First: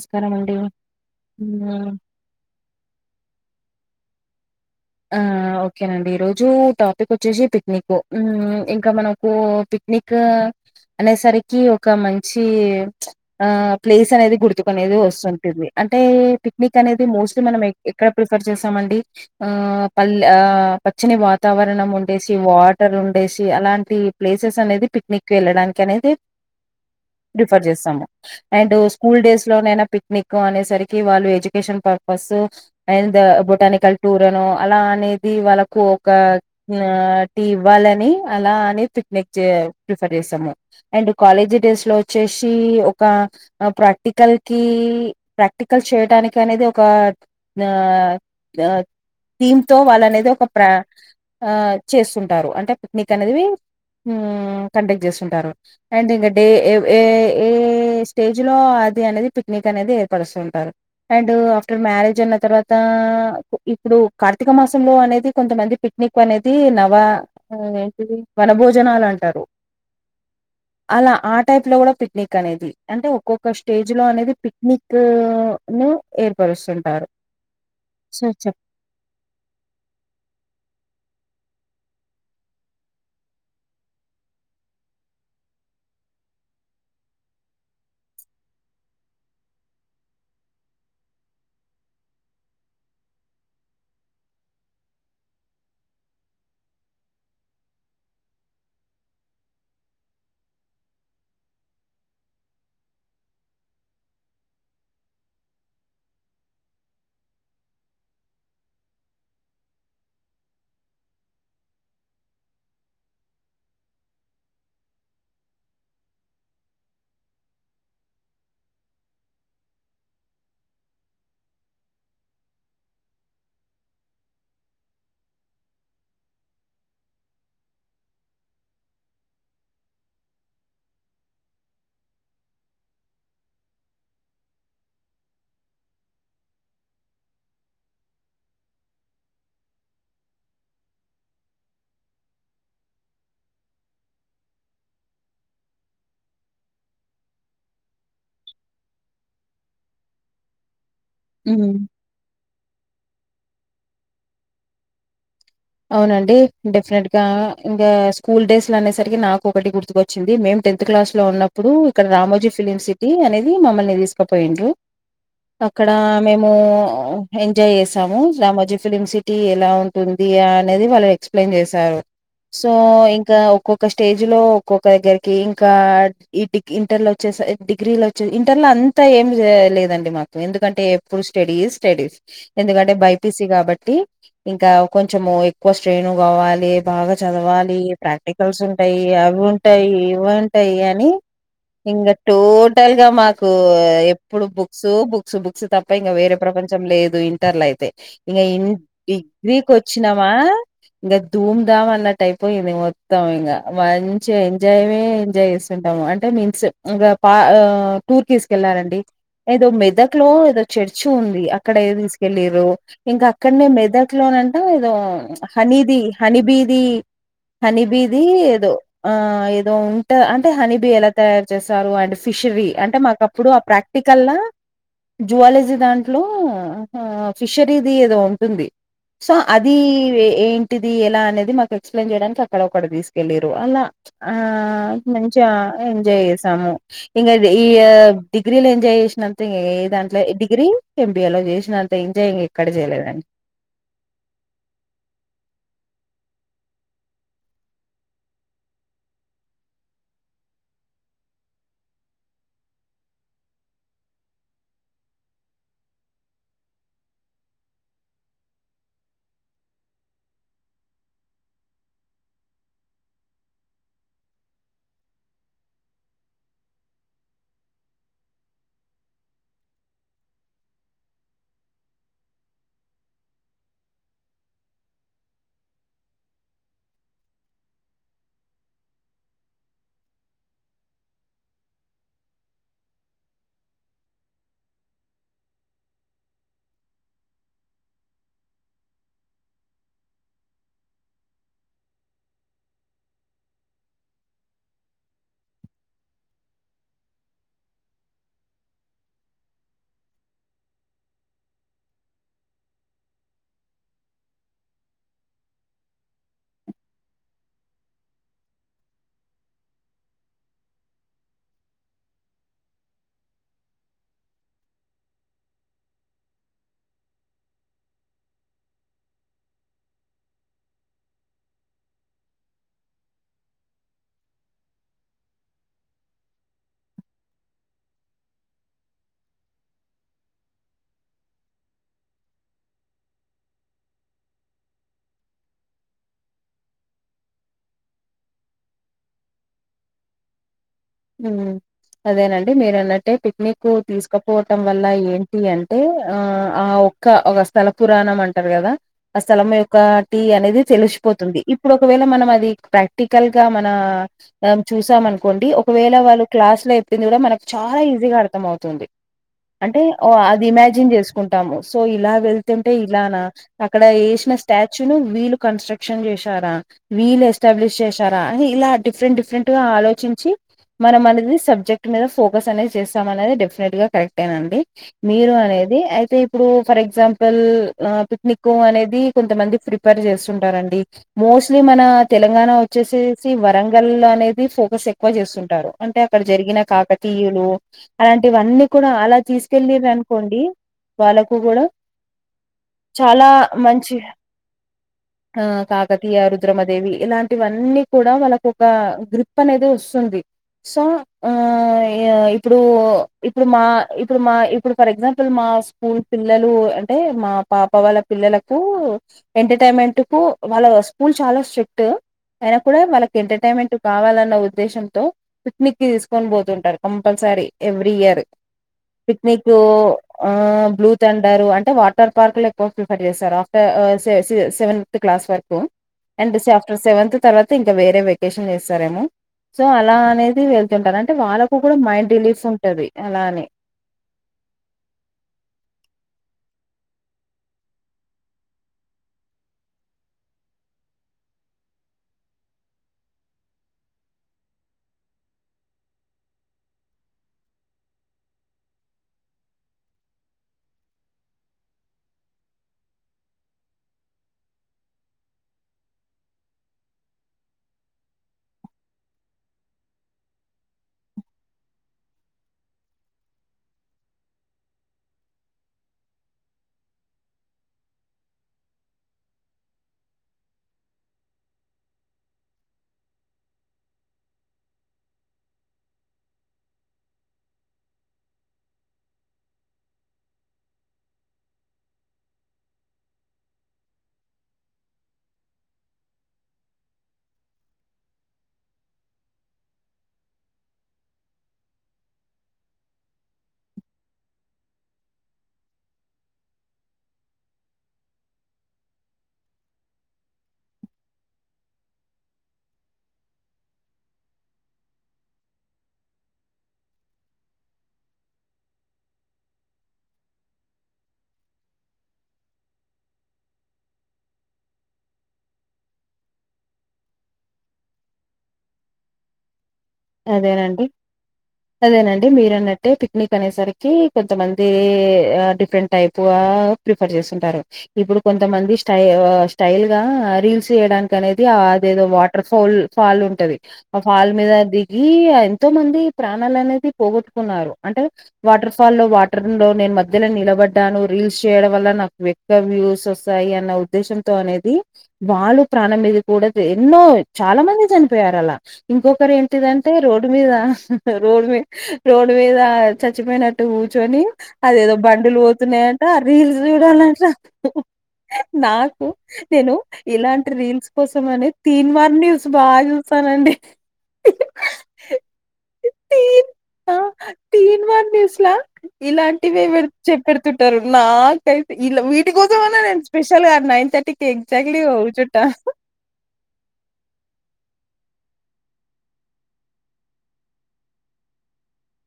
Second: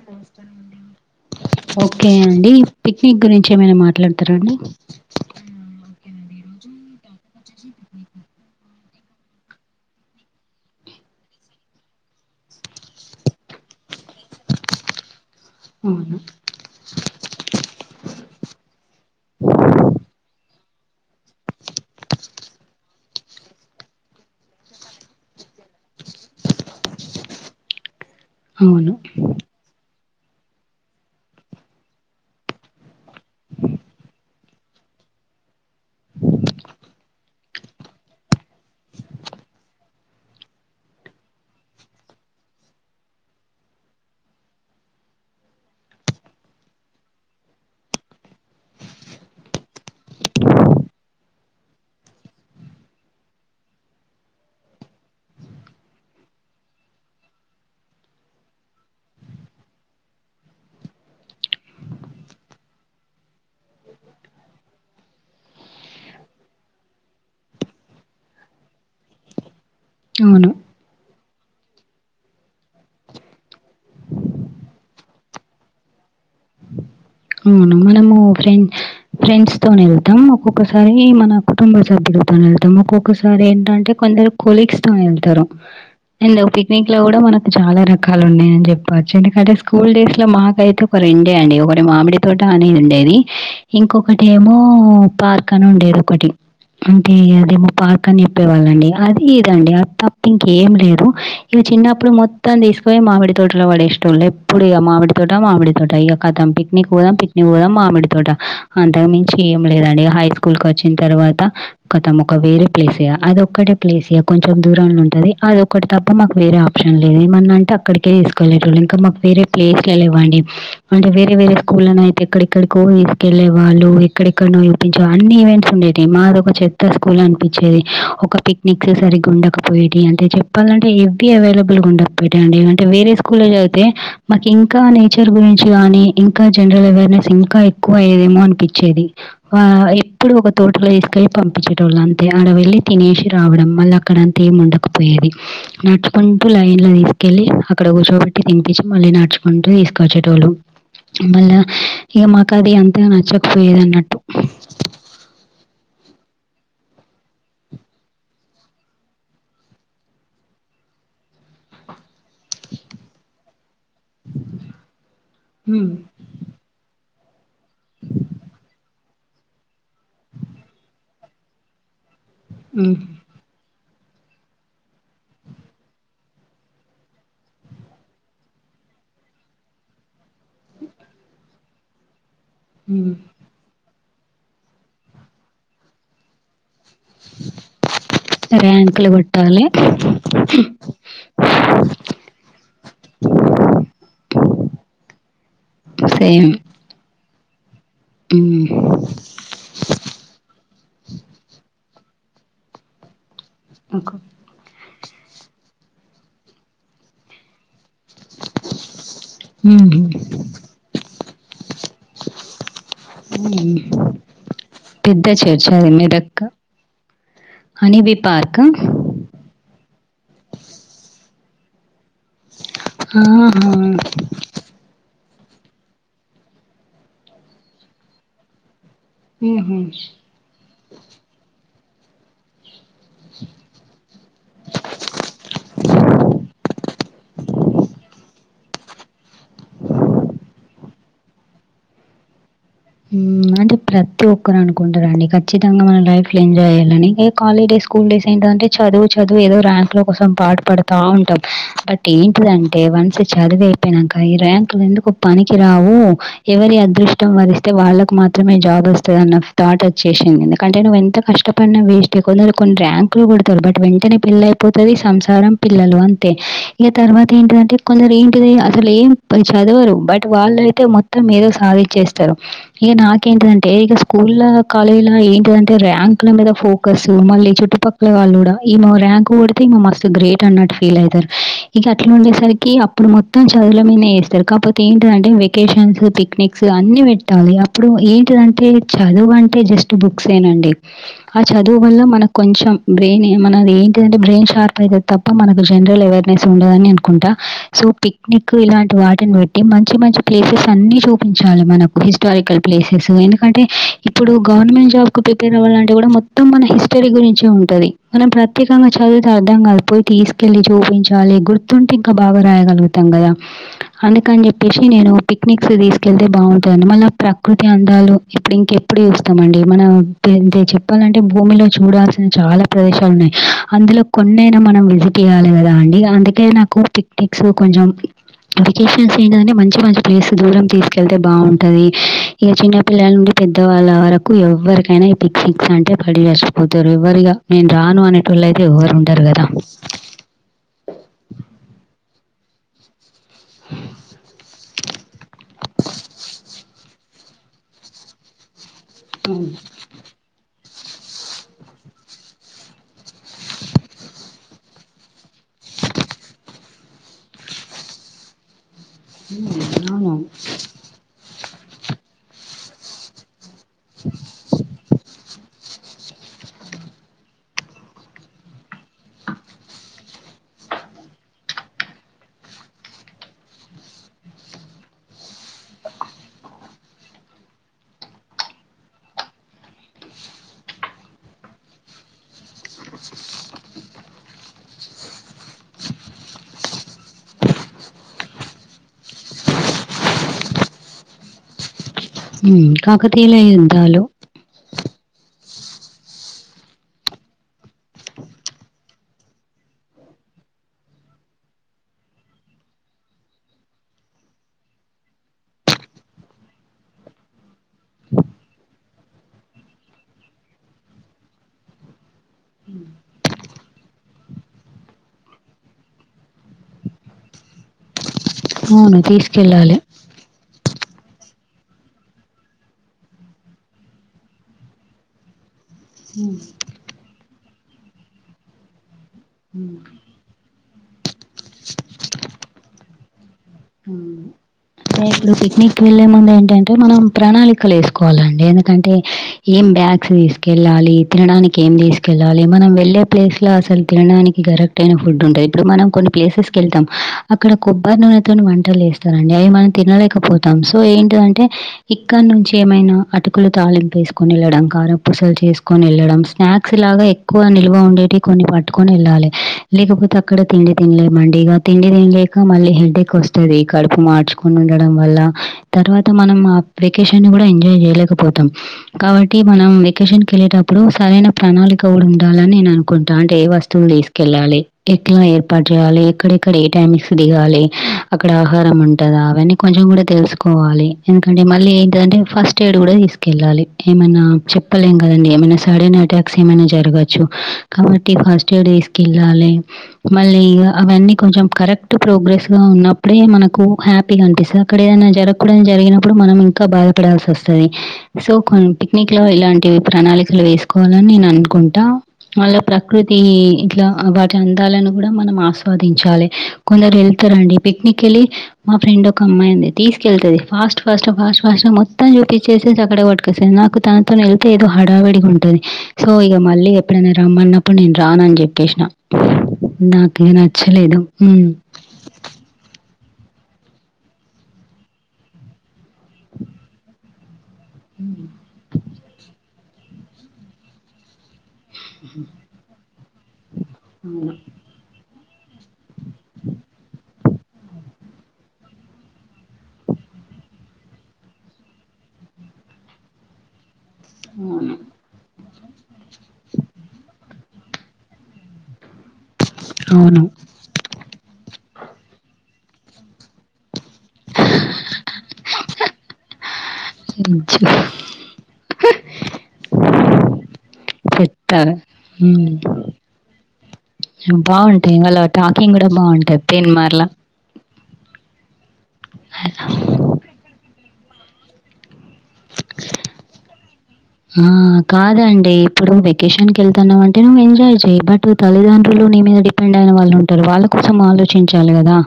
నమస్కారం అండి హ్మ్. ఓకే అండి పిక్నిక్ గురిం చి ఏమైనా మాట్లాడతారా అండి ఆ ఓకేన అండి ఈ రోజు టాపిక్ వచ్చేసి పిక్నిక్కు మ్ ఇ ఇంకా మనకు పిక్నిక్ అనేసరకి ఒక మంచి ఆ ప్లేస్ అనేది గుర్తుకు అనేది వస్తు ఉంది అంటే అవును పిక్నిక్ అనేది మోస్ట్లీ మనం ఎక్కడ ప్రిఫర్ చేసామ అండి ఆ పల్ ఆ పచ్చని వాతావరణం ఉండేసి వాటర్ ఉండేసి అలాంటి ప్లేస్ పిచ్చస్ అనేది పిక్నిక్ వెళ్ళడానికి అనేది రిఫర్ చేస్తాము అండ్ అవును స్కూల్ డేస్ లోనైనా పిక్నిక్ అనేసరికి వాళ్ళు education purpose and the botanical tour అను అలా అనేది వాళ్ళకు ఒక నా ఇవ్వాలని అలా అని ఫిట్నిక్ ప్రిఫర్ చేస్తాము అండ్ కాలేజ్ డేస్ లో వచ్చే షి ఒక ప్రాక్టికల్ కి ప్రాక్టికల్ చేయటానికి అనేది ఒక దా నాక్ థీమ్ తో వాళ్ళు అనేది ఒక ప్ర ఆ చేస్తుంటారు అంటే పిక్నిక్ అనేదివి మ్ కండక్ట్ చేస్తు ఉంటారు అండ్ ఇంకా డే ఏ ఏ స్టేజ్ లో ఆ అది అనేది పిక్నిక్ అనేది ఏర్పడుస్తు ఉంటారు అండ్ ఆఫ్టర్ మ్యారేజ్ ఉన్న తర్వాతా ఇప్పుడు కార్తీక మాసంలో అనేది కొంతమంది పిక్నిక్ అనేది నవ ఏంటి వనభూ భోజనాలు అంటారు అవును అలా ఆట్ టైప్ లో కూడా పిక్నిక్ అనేది అంటే ఒక్కొక్క స్టేజ్ లో అనేది పిక్నిక్ ను ఏర్పడుతు చూస్తుఉంటారు అవును మనము ఫ్రెండ్స్ ఫ్రెండ్స్ తోనే ఉంటామ్ ఒక్కొ ఒక్కసారి ఈ మన కుటుంబ సభ్యులతో వెళ్తాము ఒక్కొ ఒక్కసారి ఏంట అంటే కొంద కొలీగ్స్ తోనే వెళ్తారు ఎందు పిక్నిక్ లో కూడా మనకు చాలా రకాలు ఉన్నాయ అని చెప్పవచ్చు ఎందుకంటే స్కూల్ డేస్ లో మాక్ అయితే పిండే అండి ఒకడ్ అంటే మామిడి తోట అనేది ఉండేది ఇంకొ బకటి ఏమో పార్క్ అని ఉండేది ఒకటి అంటే ఇగ అదేమో పార్క్ అని చెప్పేవాళ్ళ అండి అది ఇద అండి ఇగ తప్ప ఇంకేం లేదు చిన్న అప్పుడు మొత్తం తీసుకోపోయి మామిడి తోటలో పడేస్తు ఉండు ఎప్పుడు ఇగ మామిడి తోట మామిడి తోట ఇక కదంపి పిక్నిక్ పోదాం పిక్నిక్ పోదాం మామిడి తోట అంత మించి ఏమ్ లేద అండి ఇగ హై స్కూల్ కోచ్చిన తర్వాత కతం ఒక వేరే ప్లేశయా అదొ ఒక్కటే ప్లేశయా కొంచెం దూరంలో ఉంట అది అదొ ఒక్కటి తప్ప మాకు వేరే ఆప్ షన్ లేదు ఏమ అంటే అక్కడికే తీసుకెళ్లేటోల్లు ఇంకా మాకు వేరే ప్లేస్లే లేవఅండి అంటే వేరే వేరే స్కూల్ లన అయితే ఎక్కడ్ ఎక్కడ్ కో తీసుకెళ్లే వాళ్ళు ఎక్కడ ఎక్కడనో చూపించ అన్ని ఈవెంట్స్ ఉండేటి మాది ఒక చెట్ట పెద్ద స్కూల్ అనిపించేది ఒక పిక్నిక్ సరిగ్గ ఉండకపోయేటి అంటే చెప్పాల అంటే ఎవ్వి అవైలబుల్ కల్లుగుండపోయి తాయి అండి అంటే వేరే స్కూల్ల్లో చదివితే మాకు ఇంకా నేచర్ గురించి కాని ఇం ఇంకా జనరల్ అవేర్నెస్ ఇంకా ఎక్కువ అయ్యేదేమో అనిపిచ్చేది ఆ ఎప్పుడు ఒక తోటలో ఏస్తే పంపించేటోళ్ళు అంతే ఆడ వెళ్ళి తినేసి రావడం మళ్ళీ అక్కడ అంతా ఏం ఉండకపోయేది నడుచుకుంట్ ఇంపు లైన్ లో తీసుకెళ్లి అక్కడ కూర్చోబట్టి తినిపించి మళ్ళీ నడుచుకుంటూ తీసుకవచ్చే ఏటోళ్ళు మళ్ళా హ్మ్. ఇక మాకు అది అంతగ నచ్చకపోయేది అన్నట్టు అవున అండి డెఫినెట్ గా ఇంకా స్కూల్ డేస్ అనేసరికి నాకు ఒకటి గుర్తుకొచ్చింది మేంమ్ టెత్ క్లాస్ లో ఉన్న అప్పుడు ఇక్కడ రాము జి ఫిలిం సిటీ అనేది మమ్మల్ని తీసుకుపోయిండ్రు హ్మ్. అక్కడ మేము ఎంజాయ్ చేసాము రామోజీ ఫిలిమ్ సిటీ ఎలా ఉంటుంది అనేది వాళ్ళు ఎక్స్ప్లెయిన్ చేశారు సో హ్మ్. ఇంకా ఒక్కొక్ ఒక స్టేజ్ లో ఒక్కొక్క దగ్గరికి ఇంకా ఇటి ఇంటర్ లో వచ్చే డిగ్రీ వచ్చే ఇంటర్ లో అంతా ఏం లె లేదండి మా కు ఎందుకంటే ఎప్పుడు స్టడీ స్టడీస్ ఎందుకంటే హ్మ్. బైపీసి కాబట్టి ఇంకా కొంచెం ఎక్కువ స్ట్రేను కావాలి బాగా చదవాలి ప్రాక్టికల్స్ ఉంటాయి ర్యాంకులు అవి కొట్టాలి. ఉంటాయి ఇవి ఉంటాయి అని ఇంకా టోటల్ గా మాకు ఎప్పుడు బుక్స్ బుక్స్ బుక్స్ తప్ప ఇంకా వేరే ప్ర సేమ్. ప్రపంచం లేదు ఇంటర్ల అయితే ఇంక హ్మ్. ఇ డిగ్రీ కొ ఆ ఇంగ ధూం ధాం అన్నటైపోయింది మొత్తం ఇంగ ఓకే. మంచి ఎంజాయే ఎంజాయ్ చేస్తుంటాము అంటే మీన్స్ ఇంకా పా ఆ టూర్ కి తీసుకెళ్లారండి ఏదో హ్మ్. మెదక్ లో ఏదో చర్చ ఉంది అక్కడ ఏదో తీసుకెల్లిరు ఇంకా అక్కడనే హ్మ్. మెదక్ లోనం ఏదో పెద్ద చర్చ్ అది హనీది హని మెదక్. బీది హని హనీబీ బీది పార్కా? ఏదో ఆ ఏదో ఉంటా అంటే హని బి ఎలా తయారు చేసారు అండ్ ఫిష్ వి అంటే మాకుప్పుడు ఆ ఆహా! ప్రాక్టికల జువాలజీ దాంట్లో ఫిషరీది ఏదో ఉంటుంది సో అది హుహు. ఏంటిది ఎలా అనేది మాకు ఎక్స్ప్లెయిన్ చేయడానికి అక్కడ ఒ తీసుకెల్లిరు అలా ఆ మంచిగా ఎంజాయ్ చేసాము ఇంగ డిగ్రీలో ఎంజాయ్ చేసినంత ఇంగ ఏ దాంట్లో డిగ్రీ ఎంబిఏ లో చేసినంత ఎంజాయ్ ఎక్కడ చేయలేదండి. ఉ అంటె ప్ర ప్ర ఒక్కరు అనుకుంటారండి ఖచ్చితంగా మన లైఫ్లో ఎంజాయ్ చేయాలని ఎ కాలజ్ డేస్ స్కూల్ డేస్ ఏంటి అంటే చదువు చదువు ఏదో ర్యాంక్ లో కోసం పాటు పడుతా ఉంటాం బట్ ఏంటిదంటే వన్స్ చదివి అయిపోయినాంక ఈ ర్యాంకులు ఎందుకు పనికి రావు ఎవరి అదృష్టం వరిస్ తె వాళ్ళకు మాత్రమే జాబ్ వస్తుందన్న థాట్ వచ్చేసింది ఎందుకంటే నువ్వు ఎంత కష్టపడినా వేస్టే కొందరు ర్యాంకులు కొడతడు బట్ వెంటనే పెల్లయిపోతుంది సంసారం పిల్లలు అంతే ఇక తర్వాత ఏంటిదం అంటే కొందరు ఏంటిది అసలు ఏం చదవరు బట్ వాళ్ళుయితే మొత్తం ఏదో సాధించేస్తారు ఇగ నాకేంటిదంటే ఇక స్కూల్ కాలేజీ ఏంటిదంటే ర్యాంక్ ల మీద ఫోకస్ చుట్టుపక్కల వాళ్ళు కూడా ఈమో ర్యాంక్ పడితే మస్తు గ్రేట్ అన్నటు ఫీల్ అవుతారు ఇగ అట్లుండే సరికి అప్పుడు మొత్తం చదువుల మీద వేస్తారు కాకపోతే ఏంటంటే వెకేషన్స్ పిక్నిక్స్ అన్ని పెట్ ట్టాలి అప్పుడు ఏంటిదంటే చదువు అంటే జస్ట్ బుక్స్ ఏనండి ఆ చదువు వల్ల మన కొంచెం బ్రెయినే మనది ఏంటింటే బ్రెయిన్ షార్ప్ అయితది తప్ప మనకు జనరల్ అవేర్నెస్ ఉండదని అనుకుంటా సో పిక్నిక్ ఇలాంటి వాటిని బెట్టి మంచి మంచి ప్లేసెస్ అన్ని చూపించాలి మనం హిస్టారికల్ ప్లేసెస్ ఎందుకంటే ఇప్పుడు గవర్నమెంట్ జాబ్ కు ప్రిపేర్ అవ్వాలంటే కూడా మొత్తం మన హిస్టరీ గురించి ఉంటది మనం ప్రత్యేకంగా చదువితే అర్థం కాలిక పోయి తీసుకెళ్ళి చూపించాలి గుర్తుంటే ఇంకా బాగా రాయగలుగుతాం కదా అందుకని చెప్పేసి నేను పిక్నిక్స్ తీసుకెళ్తే బాం మళ్ళ ప్రకృతి అందాలు ఇప్పుడు ఇంకెప్పుడు చూస్తామండి మనం చెప్పాలంటే భూమిలో చూడాల్సిన చాలా ప్రదేశాలు ఉన్నాయి అందులో కొన్నైనా మనం విజిట్ చేయాలి కదా అండి అందుకే పిక్నిక్స్ కొంచం వెకేషన్స్ ఏ మంచి మంచి ప్లేస్ దూరం తీసుకెళ్తే బా ఉంటది ఇగ చిన్నపిల్లల నుండి పెద్ద వాళ్ళ వరకు ఎవరికైనా ఈ పిక్నిక్స్ అంటే పడిచ్చ తరు ఎవ్వరిగా నేను రాను అనేటోళ్ళయితే ఎవ్వరు ఉంటరు కదా హ్మ్. అదేనండి మీరన్నట్టే పిక్నిక్ తీసుకపోవటం వల్ల ఏంటి అంటే ఆ ఆ ఒక స్థల పురాణం అంటారు కదా ఆ స్థలం యొక్క టీ అనేది తెలిసిపోతుంది ఇప్పుడు ఒకవేళ మనం అది ప్రాక్టికల్ గా మన చూసాం అనుకోండి ఒకవేళ వాళ్ళు క్లాస్ లో ఎప్పింది కూడా మనకు చాలా ఈజీ గా అర్థం అవుతుంది అంటేఓ అవును. అది ఇమాజిన్ చేసుకుంటాము సో ఇలా వెళ్తుంటే ఇలా నా అక్కడ వేసిన స్టాచ్యూను వీలు కన్స్ట్రక్ట్ క్షన్ చేసారా వీలు ఎస్టాబ్లిష్ చేసారా అని ఇలా డిఫరెంట్ డిఫరెంట్ గా ఆలోచించి మనం అనేది సబ్జెక్ట్ మీద ఫోకస్ అనేది చేస్తామ అనేది డెఫినెట్ గా కరెక్టే నండి మీరు అది అయితే ఇప్పుడు ఫర్ ఎగ్జాంపుల్ పిక్నిక్ అనేది కొంతమంది ప్రిపేర్ చేస్తుంటారు స్తారండి మోస్ట్లీ మన తెలంగాణ వచ్చేసేసి వరంగల్ అనేది ఫోకస్ ఎక్కు కువా చేస్తుంటారు అంటే అక్కడ జరిగిన కాకతీయులు అలాంటివన్నీ కూడా అలా తీసుకెళ్లి అనుకోండి వాళ్ళకు కూడా హ్మ్. చాలా కాకతీయుల మంచి యుద్ధాలు ఆ కాకతీయ రుద్రమదేవి ఇలాంటివన్నీ కూడా వాళ్ళకు ఒక గ్రిప్ అనేది వస్తుంది సో ఆ ఇప్పుడు ఇప్పుడు మా ఇప్పుడు మా ఇప్పుడు ఫర్ ఎగ్జాంపుల్ మా మా స్కూల్ పిల్లలు అంటే మా పాప వాళ్ళ పిల్లలకు ఎంటర్టైన్మెంట్ ఇటుకు వాళ్ళ స్కూల్ చాలా స్ట్రిక్ట్ అయినా కూడా వాళ్ళకి ఎంటర్టైన్మెంట్ కావాలన్న ఉద్దేశంతో పిక్నిక్ కి తీసుకొని పోతుంటారు కంపల్సరీ సరి ఎవ్రీ ఇయర్ అవును. పిసినికో తీసుకెళ్ళాలి. ఆ బ్లూ తొందరు అంటే వాటర్ పార్క్ లో ఎక్కువ ప్రిల్ఫర్ చేస్తారు ఆఫ్టర్ సే సె సెవెన్త్ క్లాస్ వరకు అండ్ ఆఫ్టర్ సెవెంత్ తర్వాత ఇంకా వేరే వెకేషన్ చేస్తారేమో సో అలా అనేది వెళ్తుంటారు అంటే వాళ్ళకు కూడా మైండ్ రిలీఫ్ ఉంటది అలా అని ఆ అంటే ఇప్పుడు పిక్నిక్ వెళ్ళలే ముందు ఏంటంటే మనం ప్రణాళికలు వేసుకోవాలండి ఎందుకంటే ఏం బ్యాగ్స్ తీసుకెళ్ళాలి తినడానికి ఏం తీసుకెళ్ళాలి మనం వెళ్ళే ప్లేస్ లో అసలు తినడానికి దొరక ఫుడ్ ఉంటది ఇప్పుడు మనం కొన్ని ప్లేసెస్కి వెళ్తాం అక్కగా కొబ్బరి నునా ని వంటలు వేస్తారండి అవి మనం తినలేకపోతాం సో ఏంటివి అంటే ఇక్కడ నుంచి ఏమైనా లు తాలింపు వేసుకొని వెళ్లడం కారం పూసలు చేసుకొని వెళ్లడం స్నాక్స్ లాగా ఎక్కువ నిల్వ ఉండేటి కొన్ని పట్టుకొని వెళ్ళాలే లేకపోతే అక్కడ తిండి తినలేమండి ఇగా తిండి తినలేక మళ్ళీ హెడ్ఏక్ కోస్తాది కడుపు మార్చుకుని ఉండడం వల్ల తర్వాత మనం ఆ వెకేషన్నీ కూడా ఎంజాయ్ చేయలేక కపోతాం కాబట్టి మనం వెకేషన్కి వెళ్ళేటప్పుడు సరైన ప్రణాళిక కూడా ఉండాలని నేను అనుకుంటా ఎట్లా అంటే ఏ వస్తువులు తీసుకెళ్ళాలి ఎట్లా ఏర్పాటు చేయాలి ఎక్కడెక్కడ ఏ టైమిక్స్ దిగాలి అక్కడ ఆహారం ఉంటదా అవన్నీ కొంచెం కూడా తెలుసుకోవాలి ఎందుకంటే మళ్ళీ ఏంటంటే ఫస్ట్ ఎయిడ్ కూడా తీసుకెళ్ళాలి ఏమనా చెప్పలేం కదండి ఏమైనా సడన్ అటాక్స్ ఏమైనా జరగచ్చు కాబట్టి ఫస్ట్ ఎడ్ వేసుకెళ్ళాలి మళ్ళీ అవన్నీ కొంచెం కరెక్ట్ ప్రోగ్రెస్లో ఉన్న అప్పుడే మనకు హ్యాపీగా అనిపిస్తది అక్కడ ఏదైనా జరగకుడానీ జరిగినప్పుడు మనం ఇంకా బాధపడాల్సి వస్తది సో కొన్ని పిక్నిక్ లో ఇలాంటి ప్రణాళికలు వేసుకోవాలని నేను అనుకుంటా వాళ్ళ ప్రకృతి ఇట్లా వాటి అందాలను కూడా మనం ఆస్వాదించాలి కొందరు వెళ్తారండి పిక్నికి వెళ్ళి మా ఫ్రెండ్ ఒక అమ్మాయింది తీకెళ్తుంది ఫాస్ట్ ఫాస్ట్గా ఫాస్ట్ ఫాస్ట్గా మొత్తం చూపించేసి అక్కడే పటుకొస్తంది నాకు తనతో వెళ్తే ఏదో హడావిడిగా ఉంటది సో ఇక మళ్ళీ ఎప్పుడైనా రమ్మన్న ఇప్పుడు నేను రాను అని చెప్పేసిన నాకు ఎ అదేనండి నచ్చలేదు అంటే పిక్నిక్ అనేసరికి కొంతమంది డిఫరెంట్ టైప్గా ప్రిఫర్ చేస్తుంటారు ఇప్పుడు కొంతమంది స్టై స్టైల్ గా రీల్స్ చేయడానికి అనేది అదేదో వాటర్ ఫోల్ ఫాల్ ఉంటది ఆ ఫాల్ మీద దిగి ఎంతో మంది ప్రాణాలు అనేది పోగొట్దు కున్నారు అంటే వాటర్ ఫాలో వాటర్ లో నేను మధ్యలో నిలబడ్డాను రీల్స్ చేయడం వల్ల నాకు ఎక్కువ వ వ్యూస్ వస్తాయి అన్న ఉద్దేశంతో అనేది వాళ్ళు ప్రాణం మీద కూడా ఎన్నో చాలా మంది చనిపోయారు అలా ఇంకొకరు ఏంటి టిదంటే అవును. రోడ్డు మీద రోడ్ మీ రోడ్డు మీద చచ్చిపోయినట్టు కూర్చొని అదేదో బండులు పోతున్నాయంట రీల్స్ చూడాలన్న నిజం. నాకు నేను ఇలాంటి రీల్స్ కోసమని చెప్తాగా. తీన్మార్ న్యూస్ బాగా చూస్తానండి బావుంటయి వాళ్ళ టాకింగ్ కూడా బావుంటది తిన్మార్ల స్ల ఇలాంటివి విల్ చె పెడుతుంటారు నాకైతే ఇళ్ళ వీటి కోసం అన్నా నేను స్పెషల్ గా నైన్ టెన్ ఆ కాదండి ఇప్పుడు వెకేషన్కి ఎళ్తన్నావంటే నువ్వు ఎంజాయ్ చె బట్ తల్లిదండ్రులు నీ మీద డిపెండ్ అయిన వాళ్ళు ఉంటారు వాళ్ళ కోసం ఆలోచించాలి కదా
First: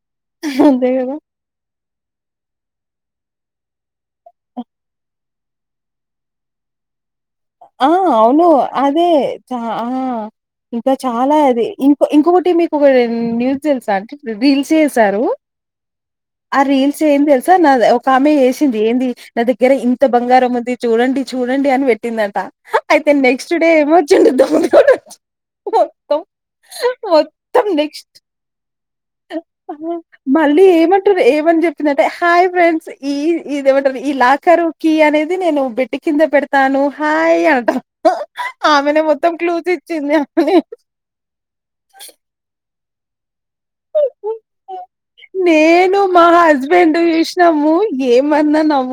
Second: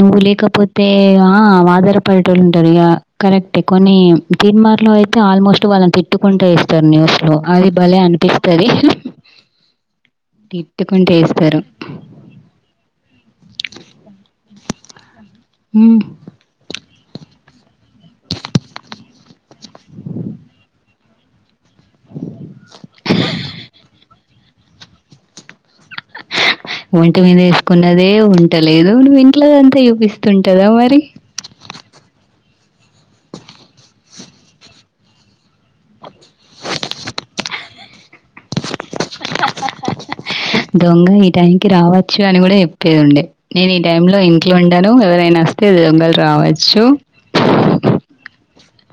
నువ్వు లేకపోతే అంతే కదా ఆ వాదర్ పల్లెటూర్లో ఉంటరుగ కరెక్టే కొన్ని తిన్మార్ అయితే ఆల్మోస్ట్ వాళ్ళని పె ఎత్తుకుంటే ఎస్తారు న్యూస్ ఆ అవును అదే చ ఆ ఇంకా తిట్టుకుంటే చాలా ఏస్తారు. అది ఇ ఇంకొకటి మీకు ఒక న్యూస్ తెలుసా ఆంటి రీల్స్ చేసారు హ్మ్ ఆ రీల్స్ ఏంది తెలుసా నా ఒక ఆమె వేసింది ఏంది నా దగ్గర ఇంత బంగారం ఉంది చూడండి చూడండి అని పెట్టిందంట అయితే నెక్స్ట్ డే ఏమో మొత్తం ఒంటి మీద మొత్తం ఏసుకున్నదే నెక్స్ట్ ఉంట లేదు. నువ్వు ఇంట్లోదంతా మళ్ళీ చూపిస్తుంటదా మరి? ఏమంటుర్రు ఏమ జేప్తుతున్నట్టే హాయ్ ఫ్రెండ్స్ ఈ ఇదేమంటరు ఈ లాకర్ కీ అనేది నేను బెడ్ కింద పెడతాను హాయ్ అంటా ఆమెనే మొత్తం క్లూస్ ఇచ్చింది అని దొంగ ఈ టైంకి రావచ్చు అని కూడా చెప్పేది ఉండే నేను ఈ టైమ్ లో ఇంట్లో ఉండను ఎవరైనా వస్తే నేను దొంగలు మా రావచ్చు అందన్నం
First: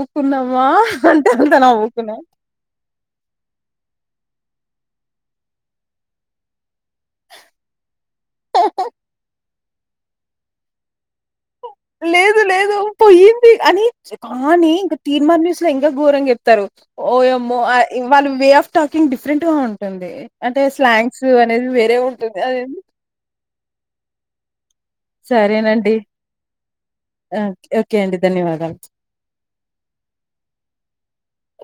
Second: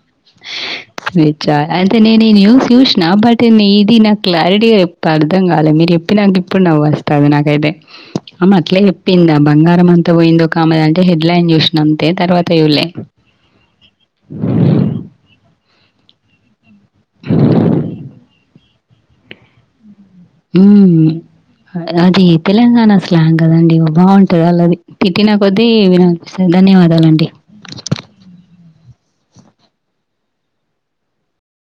విచా అంటే నేను ఈ న్యూస్ చూసిన బట్ ఇది నాకు క్లారిటీగా చెప్పు అర్థం కాలేదు మీరు చెప్పి నాకు ఇప్పుడు నవ్వు వస్తది నాక అయితే అమె అట్లే చెప్పింది ఆ బంగారం అంతా పోయింద ఒక ఆమె అంటే హెడ్లైన్ చూసి లేదు లేదు పోయింది అని కానీ ఇంక తీన్మార్ న్యూ అస్సల ఇంకా ఘరంగా చెప్తారు ఓయమ్మో అ వాళ్ళ వే ఆఫ్ టాకింగ్ డిఫరెంట్ గ ఉ రందే అంటే హ్మ్. స్లేంగ్స్ అనేది వేరే అది ఉంటుంది అద తెలంగాణ స్లాంగ్ కదండీ! బావుంటది ఆళ్ళది. తిట్టిన కొద్దీ సరేనండి వినాలనిపిస్తది. ధన్యవాదాలండి. ఓకే అండి ధన్యవాదాలు